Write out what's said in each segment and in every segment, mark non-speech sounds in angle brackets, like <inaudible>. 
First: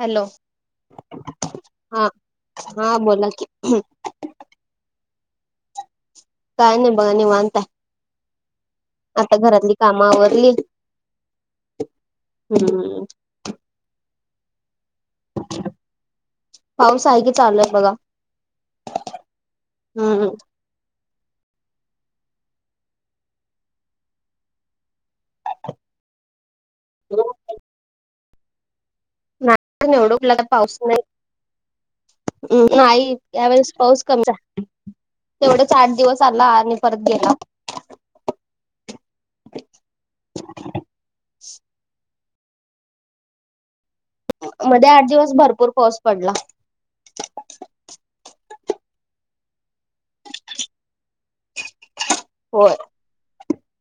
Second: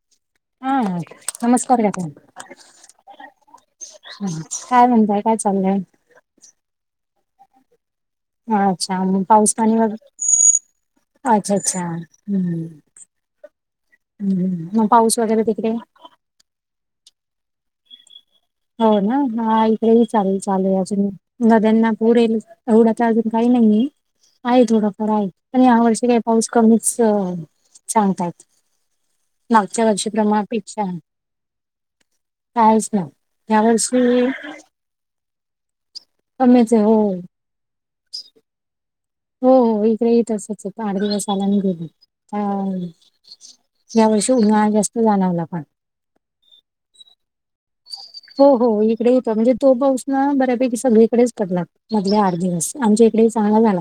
Hello! हा नमस्कार काका हा हा बोला की? काय म्हणताय? काय चाललंय? काय नाही बघा निवांत अच्छा आहे मग आता पाऊस घरातली पाणी काम वगैरे आवरलीत. अच्छा अच्छा हम्म ह् मग पाऊस वगैरे तिकडे पाऊस आहे की चाललाय बघा. हो ना? हा. इकडे बी हम्म. चालेल चालूय अजून. नद्याना पूर येईल एवढा तर अजून काही नाहीये. आहे थोडाफार आहे. पण ह्या वर्षी काही- पाऊस कमीच सांगतात. एवढ कुठला तर पाऊस नाही. म कायच ना नाही- या यावेेळेस वर्षी पाऊस कमीच आहे. तेवढच आठ दिवस आला कमीच आणि आहे हो परत गेला. हो हो. इकडे ही तसच आहे. आठ दिवस आला आणि गेला. या वर्षी उन्हाळा मध्ये जास्त आठ दिवस जाणवला पण. भरपूर पाऊस पडला. हो हो. इकडे बी होता. म्हणजे तो पाऊस ना बऱ्यापैकी सगळीकडेच पडला. मधले आठ दिवस होय आमच्या इकडे चांगला झाला.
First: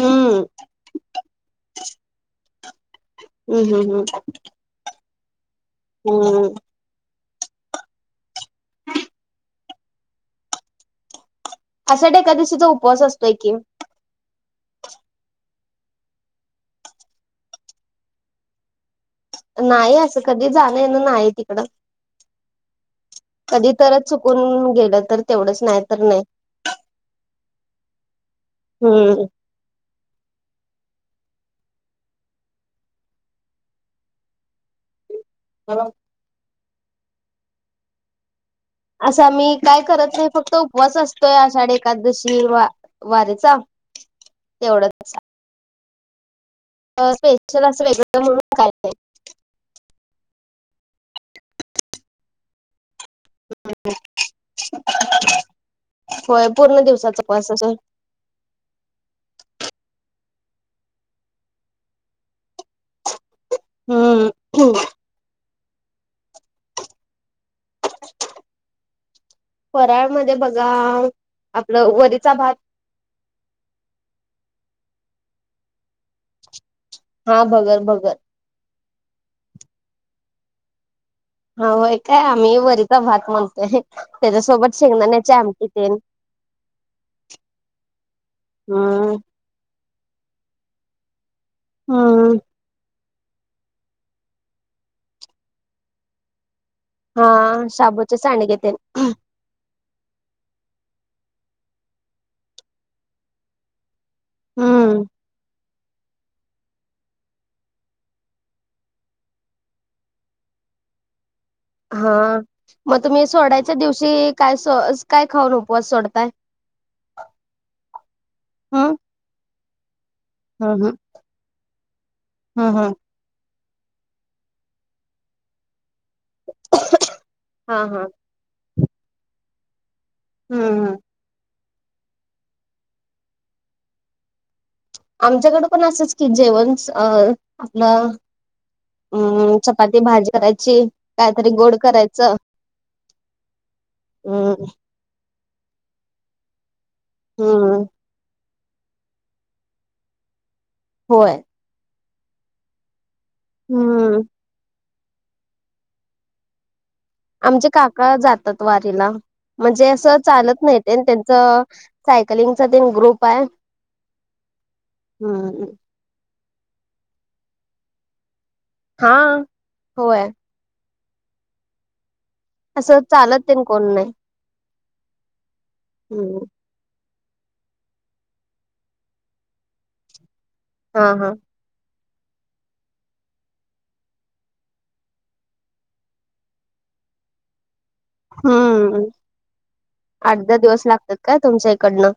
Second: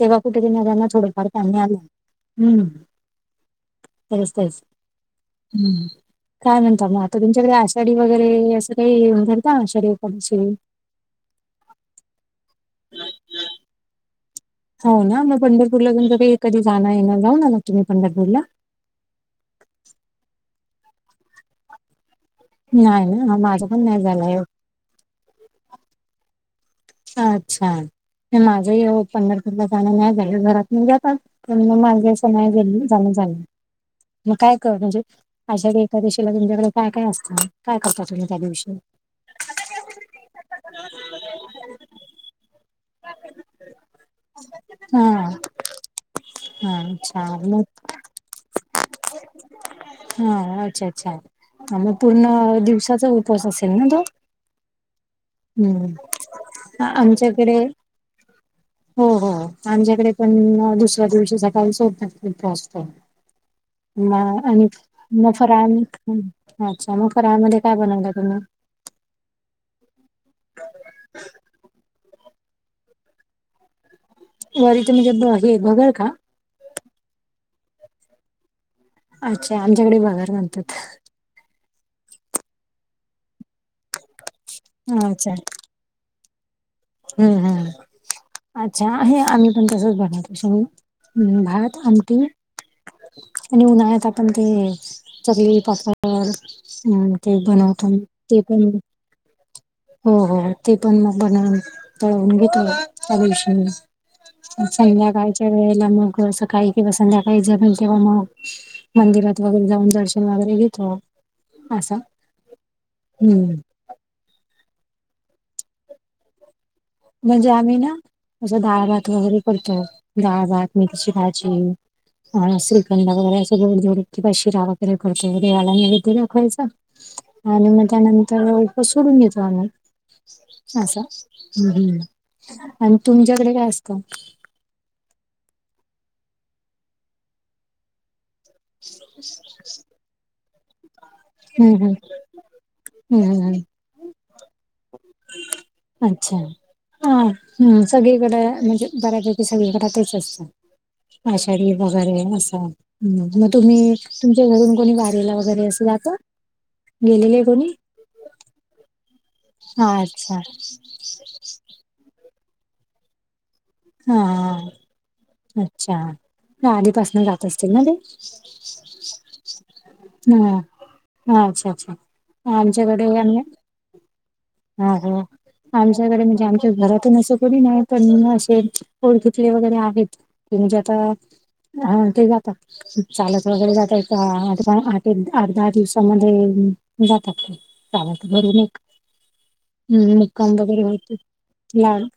तेव्हा कुठेतरी नद्यांना थोडंफार पाणी आलं. हम्म. हम्म हम् हम्. हम्. वगैरे असं काही <unintelligible> का? आषाढी एकादशीला. आषाढी एकादशीचा उपवास असतोय की. हो ना? मग पंढरपूरला तुमच काही कधी जाण, येण? जाऊ आलात तुम्ही पंढरपूरला? नाही. असं कधी जाणं येणं नाही तिकडं. नाही ना हा माझं कधी पण नाही तरच झालंय चुकून गेलं तर तेवढंच. नाही तर नाही. अच्छा. माझही यावेळी हम्म. पंढरपूर - ला जाण नाही झालं. घरातले म जातात पण माझ असं नाही जाण झालं. मग काय कर? म्हणजे आषाढी एकादशीला तुमच्याकडे काय काय असतं? काय करता तुम्ही त्या दिवशी? असं आम्ही काय करत नाही. फक्त उपवास असत- तो. आषाढ एकादशी वा वारीचा. हा तेवढाच. हा अच्छा मग स्पेशल असं वेगळं म्हणून काय नाही. हा. अच्छा अच्छा. आणि पूर्ण दिवसाचा उप - वास असेल ना तो? हम्म. होय. पूर्ण दिवसाचा उपास <unintelligible> हां. हां. आमच्याकडे पण दुसऱ्या दिवशी सकाळी सोडतात उपास तो. म आणि- हम्म म फराळ, अच्छा. मग फराळ मध्ये काय बनवलं तुम्ही? फराळ मधे बघा, आपलं वरीचा भात- वरीचा म्हणजे हे भगर का? हा. भगर भगर. अच्छा. आमच्याकडे भगर म्हणतात. होय का? आम्ही वरीचा भात म्हणतोय. त्याच्यासोबत अच्छा शेंगदाण्याची आमटी तेन. हम्म हम्. अच्छा हम्म आणि <unintelligible> हम्म. भात आमटी- हम्म आणि उन्हाळ्यात आपण ते चकली उपासवाली. हम. हा ते बनवतो. शाबूचे ते सांडगे पण. तेन हो हो. ते पण मग बनवून तळून घेतो. <unintelligible> हम्म संध्याकाळच्या वेळेला मग सकाळी- किंवा संध्याकाळी जमेल तेव्हा मग मंदिरात वगैरे जाऊन दर्शन वगैरे घेतो. असं हा. मग तुम्ही हम्म सोडायच्या दिवशी काय स काय खाऊन उपवास सोडताय? म्हणजे आम्ही ना? म्हणजे हम्म डाळभात वगैरे करतो. डाळभात, हम्म मेथीची भाजी आणि हम्म हम्म. श्रीखंड वगैरे असं - किंवा शिरा वगैरे करतो. देवाला नेवैदय दाखवायचा आणि हा मग हा त्यानंतर- मग उपास सोडून देतो आम्ही. हम्म हम्म. अस हम्. हं. आणि तुमच्याकडे काय असत? आमच्याकड पण असंच की जेवण अ आपलं हम्म, चपाती भाजी करायची कायतरी हम्म गोड हम्म करायचं. हम्म हम्म हम्म हम्म अच्छा! ह हम्म हम् सगळीकडे म्हणजे बऱ्यापैकी सगळीकडं तेच असतं होय आषाढी वगैरे असं. मग तुम्ही हम्म तुमच्या घरून कोणी वारीला वगैरे असे जात? आमचे काका जातात वारीला हा म्हणजे असं अच्छा चालत नाही. त्यांन त्यांच सायकलिंगचा ग्रुप आहे. हा हम्म अच्छा! आधीपासन जात असतील ना ते? हा होय हम्, अच्छा! अच्छा! असं आमच्याकडे आम्ही चालत ते कोण नाही- हा ह आमच्याकडे म्हणजे हम्म आम घरातून असं कोणी नाही पण असे ओळखितले वगैरे आहेत. ते म्हणजे आता, हा हा हा ते जाता. चालत वगैरे जाता येते आता आठ एक आठ दहा दिवसामध्ये जातात चालत घरून एक हम्म हम्, आठ मुक्काम दहा दिवस वगैरे लागतात होत. काय तुमच्या लांब इकडनं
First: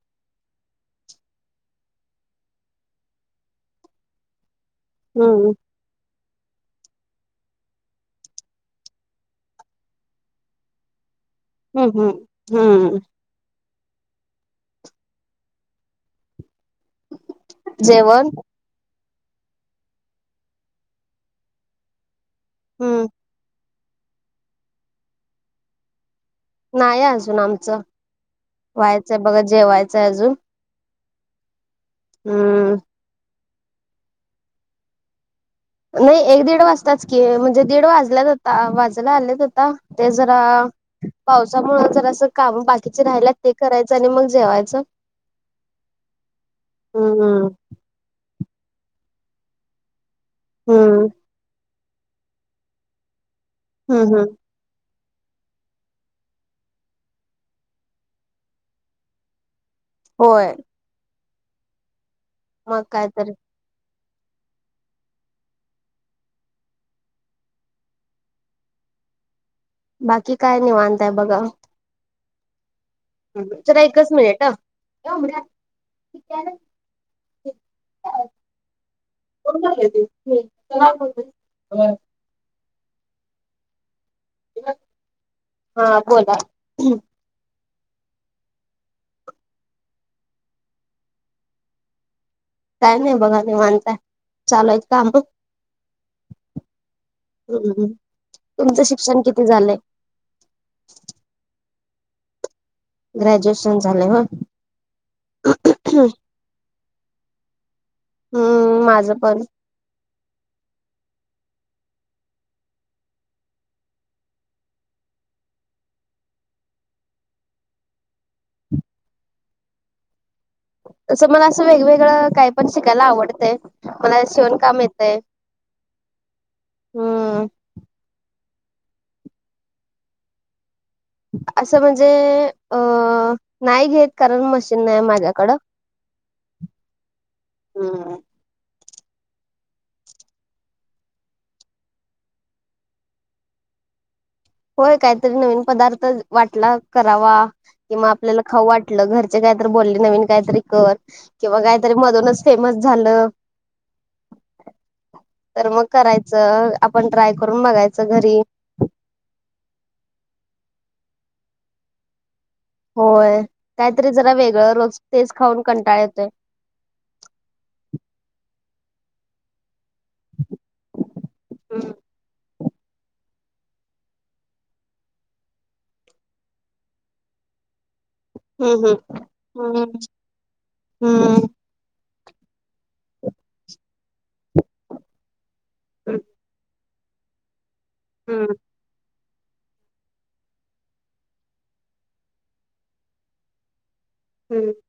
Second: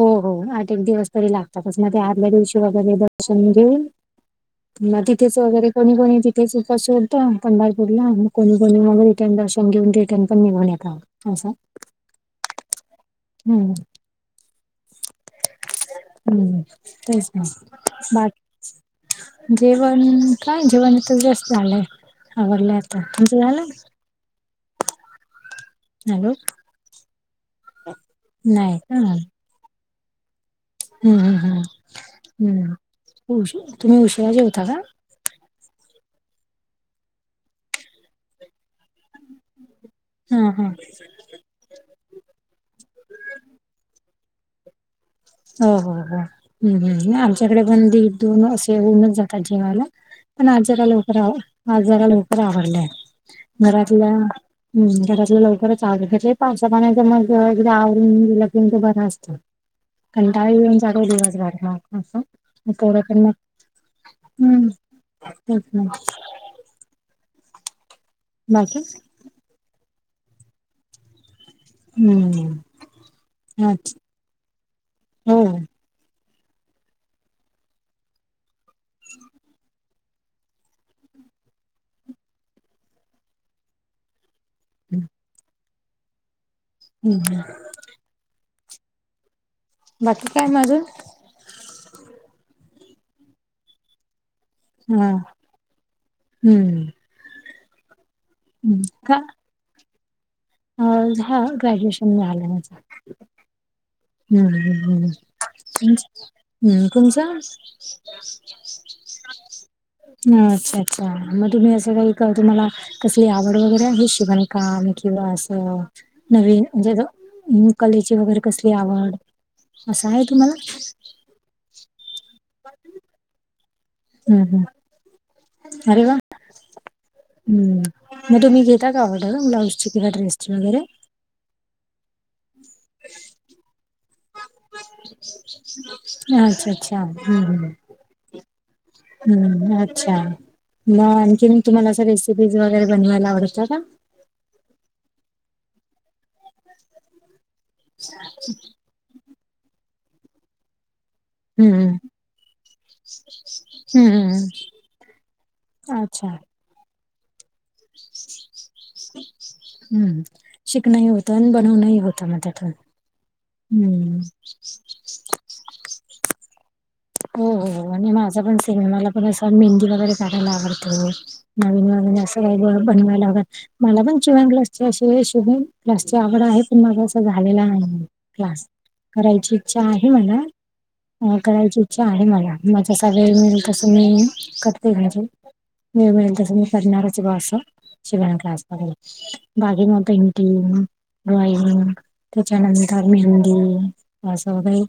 हो हो आठ एक दिवस तरी लागतातच मग ते आदल्या दिवशी वगैरे दर्शन घेऊन म तिथेच हम्म वगैरे कोणी कोणी तिथेच उपास सोडतं पंढरपूरला मग कोणी कोणी मग रिटर्न दर्शन घेऊन रिटर्न पण निघून येतात. असं. हम्म, हम्म, हम्म- हम्म, हम्म तेच ना, जेवण बाकी जेवण काय जेवण तर जस्ट झालंय आवरले आवरलेय हम्म आता तुमचं झालंय. हॅलो नाही अजून आमचं नाही का व्हायचंय बघा जेवायचंय अजून हम्म, हम्म, हम्म, हम्म उ तुम्ही उशिरा जेवता का? नाही एक दीड वाजताच की म्हणजे दीड वाजल्यात आत्ता वाजायला आल्यात आत्ता. ते जरा हा हा पावसामुळे जरासं काम बाकीचे राहिल्यात ते करायचं आणि मग जेवायचं. हो हो हो्, हम हम, नाय हम्म आमच्याकडे पण दीड दोन असे होऊनच जातात जेवायला. पण आज जरा हम्म लवकर आवरलय, आज जरा लवकर आवरलंय घरातल्या हम्म हम्म हम्, घरातलं लवकरच आवरून घेते पावसा पाण्याच मग एकदा आवरून गेलं कि तर बर असतं. कंटाळा होय येऊन जातो दिवसभर मग असं,, मग पोरं काय पण तर मग हम्म, तेच ना. बाकी. बाकी काय निवांत आहे बघा. हम्म. जरा अच्छा एकच मिनिट ह. हो. कोण त <unintelligible> चला <unintelligible> हम्म. हा बोला. हम्, हम- बाकी काय म आजुन? काय नाही बघा निवांत य चालू आहेत हा काम. हम्म हम्म, तुमचं शिक्षण किती झालंय? झा ग्रॅज्युएशन झालंय माझ. ग्रॅज्युएशन झाले हो हम! तुमचं. हम्म माझं पण अच्छा अच्छा मग तुम्ही असं काही तुम्हाला. कसली आवड वगैरे आहे शिवाण काम किंवा असं, नवीन म्हणजे कलेची वगैरे कसली आवड असं आहे तुम्हाला. तं मला असं वेगवेगळं काही पण शिकायला आवडतंय, कुनाला हम्म शिवण हम्म काम येतय. अरे वा! हम्म! मग तुम्ही घेता का ऑर्डर ब्लाऊजची किंवा किड्रेसची वगैरे. असं म्हणजे अ नाही घेत कारण म शिन नाही आहे माझ्याकड अच्छा अच्छा हम्म हम! हम्म अच्छा! आणखी मी तुम्हाला असं रेसिपीज वगैरे बनवायला आवडत का? होय काहीतरी नवीन पदार्थ वाटला करावा किंवा आपल्याला खाऊ वाट म्हटलं घरचे कायतरी बोलले नवीन काहीतरी कर, किंवा हम्म काहीतरी मधूनच फेमस झालं. हम्मम्! तर मग करायचं आपण ट्राय करून बघायचं घरी. हम् शिकण होतं आणि बनवण होतं मग त्यातून. होय काहीतरी हम्म. जरा वेगळं रोज तेच खाऊन कंटाळ येतय. हो हो आणि माझा पण सिनेमाला पण अस मेंद वगैरे काढायला आवडत नवीन नवीन असं काही बनवायला आव मला पण शिवण क्लास चि अशी वेळ शिअ शिवण क्लासची आवड आहे. पण माझ असं झालेला नाही. क्लास हम्म करायची इच्छा हम्म आहे मला, अ हम्म करायची इच्छा आहे मला. मला जसा वेळ मिळेल तसं मी करते घरातून. वेळ मिळेल तसा मी करणार च हे आस शिवण हम्म क्लास ब बागे मग पेंटिंग ड्रॉइंग. त्याच्यानंतर मेहंदी. असं हम्म वगैर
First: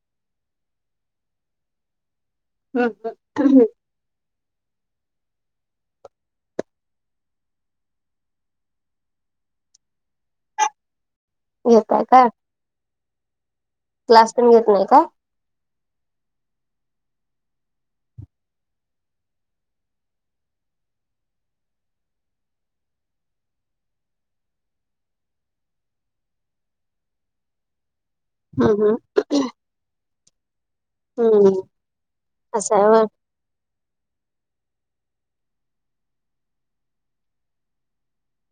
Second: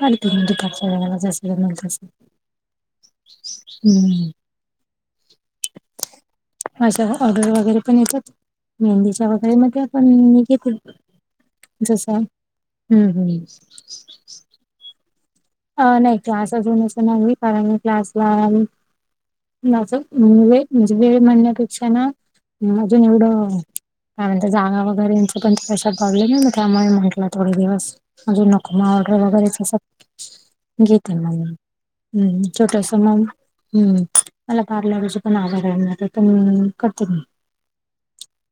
करते मंजे मला जस जमेल तस. करतात. <unintelligible> हम्म! अशा ऑर्डर वगैरे पण येतात, मेहंदीच्या वगैरे म ते पण मी घेते. घेताय जसा काय हम्म, हम्म! क्लास पण घेत नाही का? अ नाही क्लास अजून असं नाही कारण मी क्लासला माझं मन वे म्हणजे वेळ म्हणण्यापेक्षा ना अजून एवढंऔ कानंतर जागा वगैरे यांचे पण प्रशर पडले ना ना त्यामुळे म्हटला थोडे दिवस‌. अजून नको मा हम्म ऑर्डर वगैरेच अस घेत म हम्म मी हम्म हम्म असं आहे छोटास होय म हम्म मला पार्लरची पण आवड आहे म तर पण करते मी.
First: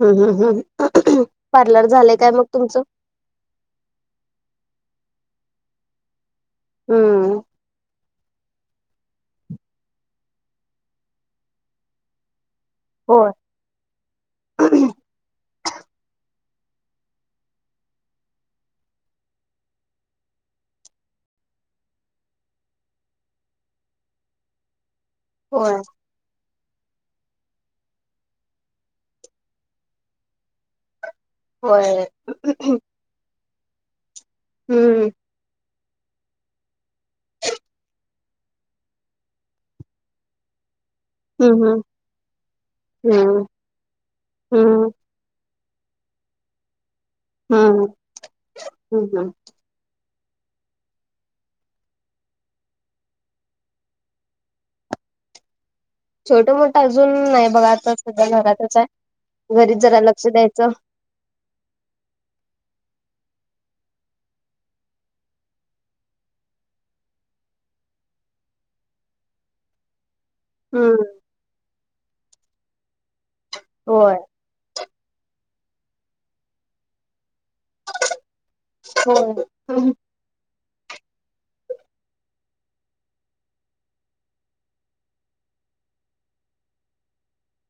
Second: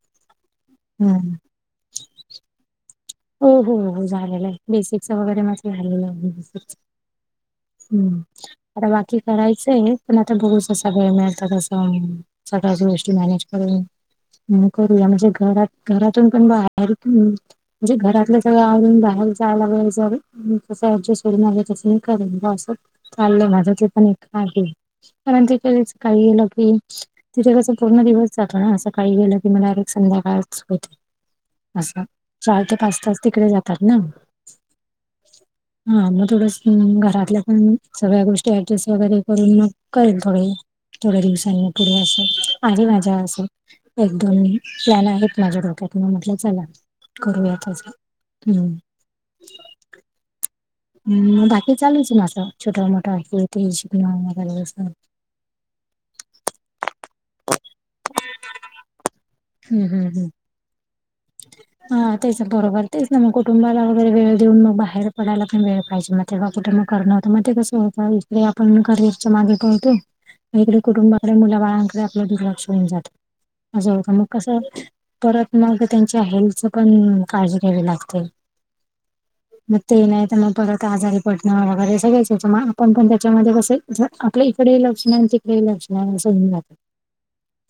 होम, हम, हम! हम्म! पार्लर झालंय काय मग तुमचं? हो हो हो झालेलं आहे बेसिकच वगैरे म आलेलं आहे. हम्म हम्म! आता बाकी करायचं आहे, पण आता बघुस सगळे मिळतातसं सगळ्याच गोष्टी होय मॅनेज हो करूया म्हणजे घरात घरातून पण बाहेर म्हणजे घरातलं सगळं आवरून बाहेर जायला सग तस ऍडजेस्ट होन आलं तस म करल असं चाललंय माझं ते पण एक आहे. कारण त होय कधीचं काही लंकी. तिथे त्याचा पूर्ण दिवस जातो ना, असं काही गेलं की मला डयरेक्ट संध्याकाळच होते. होय असं होय. चार ते पाच तास तिकडे जातात ना. हूं! हा म थोडस घरातल्या, पण सगळ्या गोष्टी ऍडजस्ट वगैरे करून मग करेल थोडे थोड्या दिवसांनी हम्म पुढे, अस आहे माज्या अस. हम्म एक दोन ही हम्म प्लॅन आहेत माझ्या डोक्यात, म म्हटलं चला. करूया हं त्याच हं हं! हूं बाकी चालूच हे माझं छोट, मोठ, हे, ते <unintelligible> छोटं, मोठं, अजून नाही बघा आता सध्या घरातच आहे, घरीच हम्म जरा हम्म लक्ष हम्म द्यायचं. हा तेच बरोबर, तेच ना मग कुटुंबाला वगैरे वेळ देऊन, मग बाहेर पडायला पण वेळ पाहिजे ना. तेव्हा कुठे मग करणं होतं, म ते कंस होतं इकडे आपण करिअरच्या मागे पाळतोय. इकडे हम्म कुटुंबाकडे मुला बाळांकडे, आपलं दुर्लक्ष होऊन जातं असं होय होतं मग कसं. परत मग त्यांच्या हेल्थ चं पण काळजी घ्यावी लागते. होय. म हम्म. ते नाही त मग परत आजारी पडण वैगैरे सगळच येत म आपण पण त्याच्यामध्ये कस य आपल इकडेही लक्ष नाही न तिक डे लक्ष नाही अस हुन जात.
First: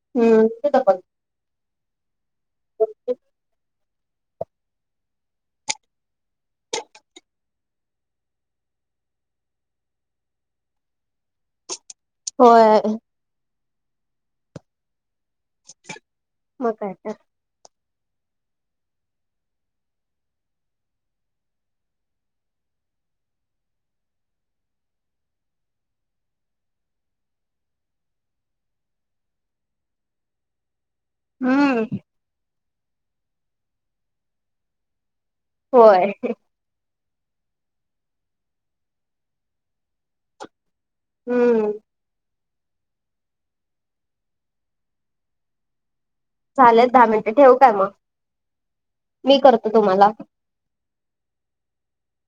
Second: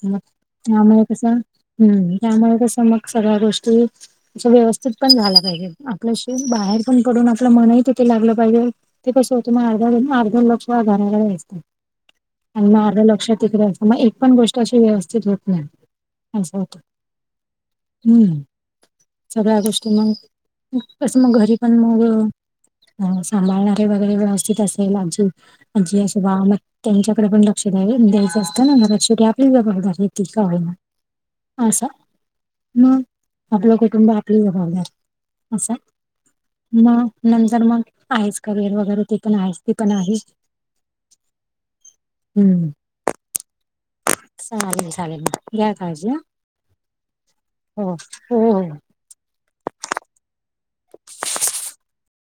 मग त्यामुळ कस, हूं त्यामुळ कसं मग सगळ्या गोष्टी अश्या व्यवस्थित पण झाल्या पाहिजे, आपल्या शी बाहेर पण पडून, आपलं मनही तिथे लागलं पाहिजे. ते कसं होतं मग अर्धा, अर्धा लक्ष घराला असत. आणि होय. म अर्ध लक्ष तिकडे असतं, म एक पण गोष्ट अशी व्यवस्थित होत नाही, असं मग होतं. काय तर. हूं सगळ्या गोष्टी मग कसं, मग घरी पण मग. ह सांभाळणारे वगैरे व्यवस्थित असेल, आजी, आजी, असं बावा ला. त्यांच्याकडे पण लक्ष द्या द्यायचं असतं ना, शेवटी आपलीचं जबाबदारी आहे, ती का होईना. हूं! म आपलं कुटुंब आपली जबाबदारी अस आहे. होय. म नंतर मग आहेच करियर वगैरे ते पण आहेच ती पण आहे. हूं! हूं! चालेल, चालेल म घ्या काळजी हा. झालेत दहा मिनटं, ठेवू काय म हो हो. मी करतो तुम्हाला.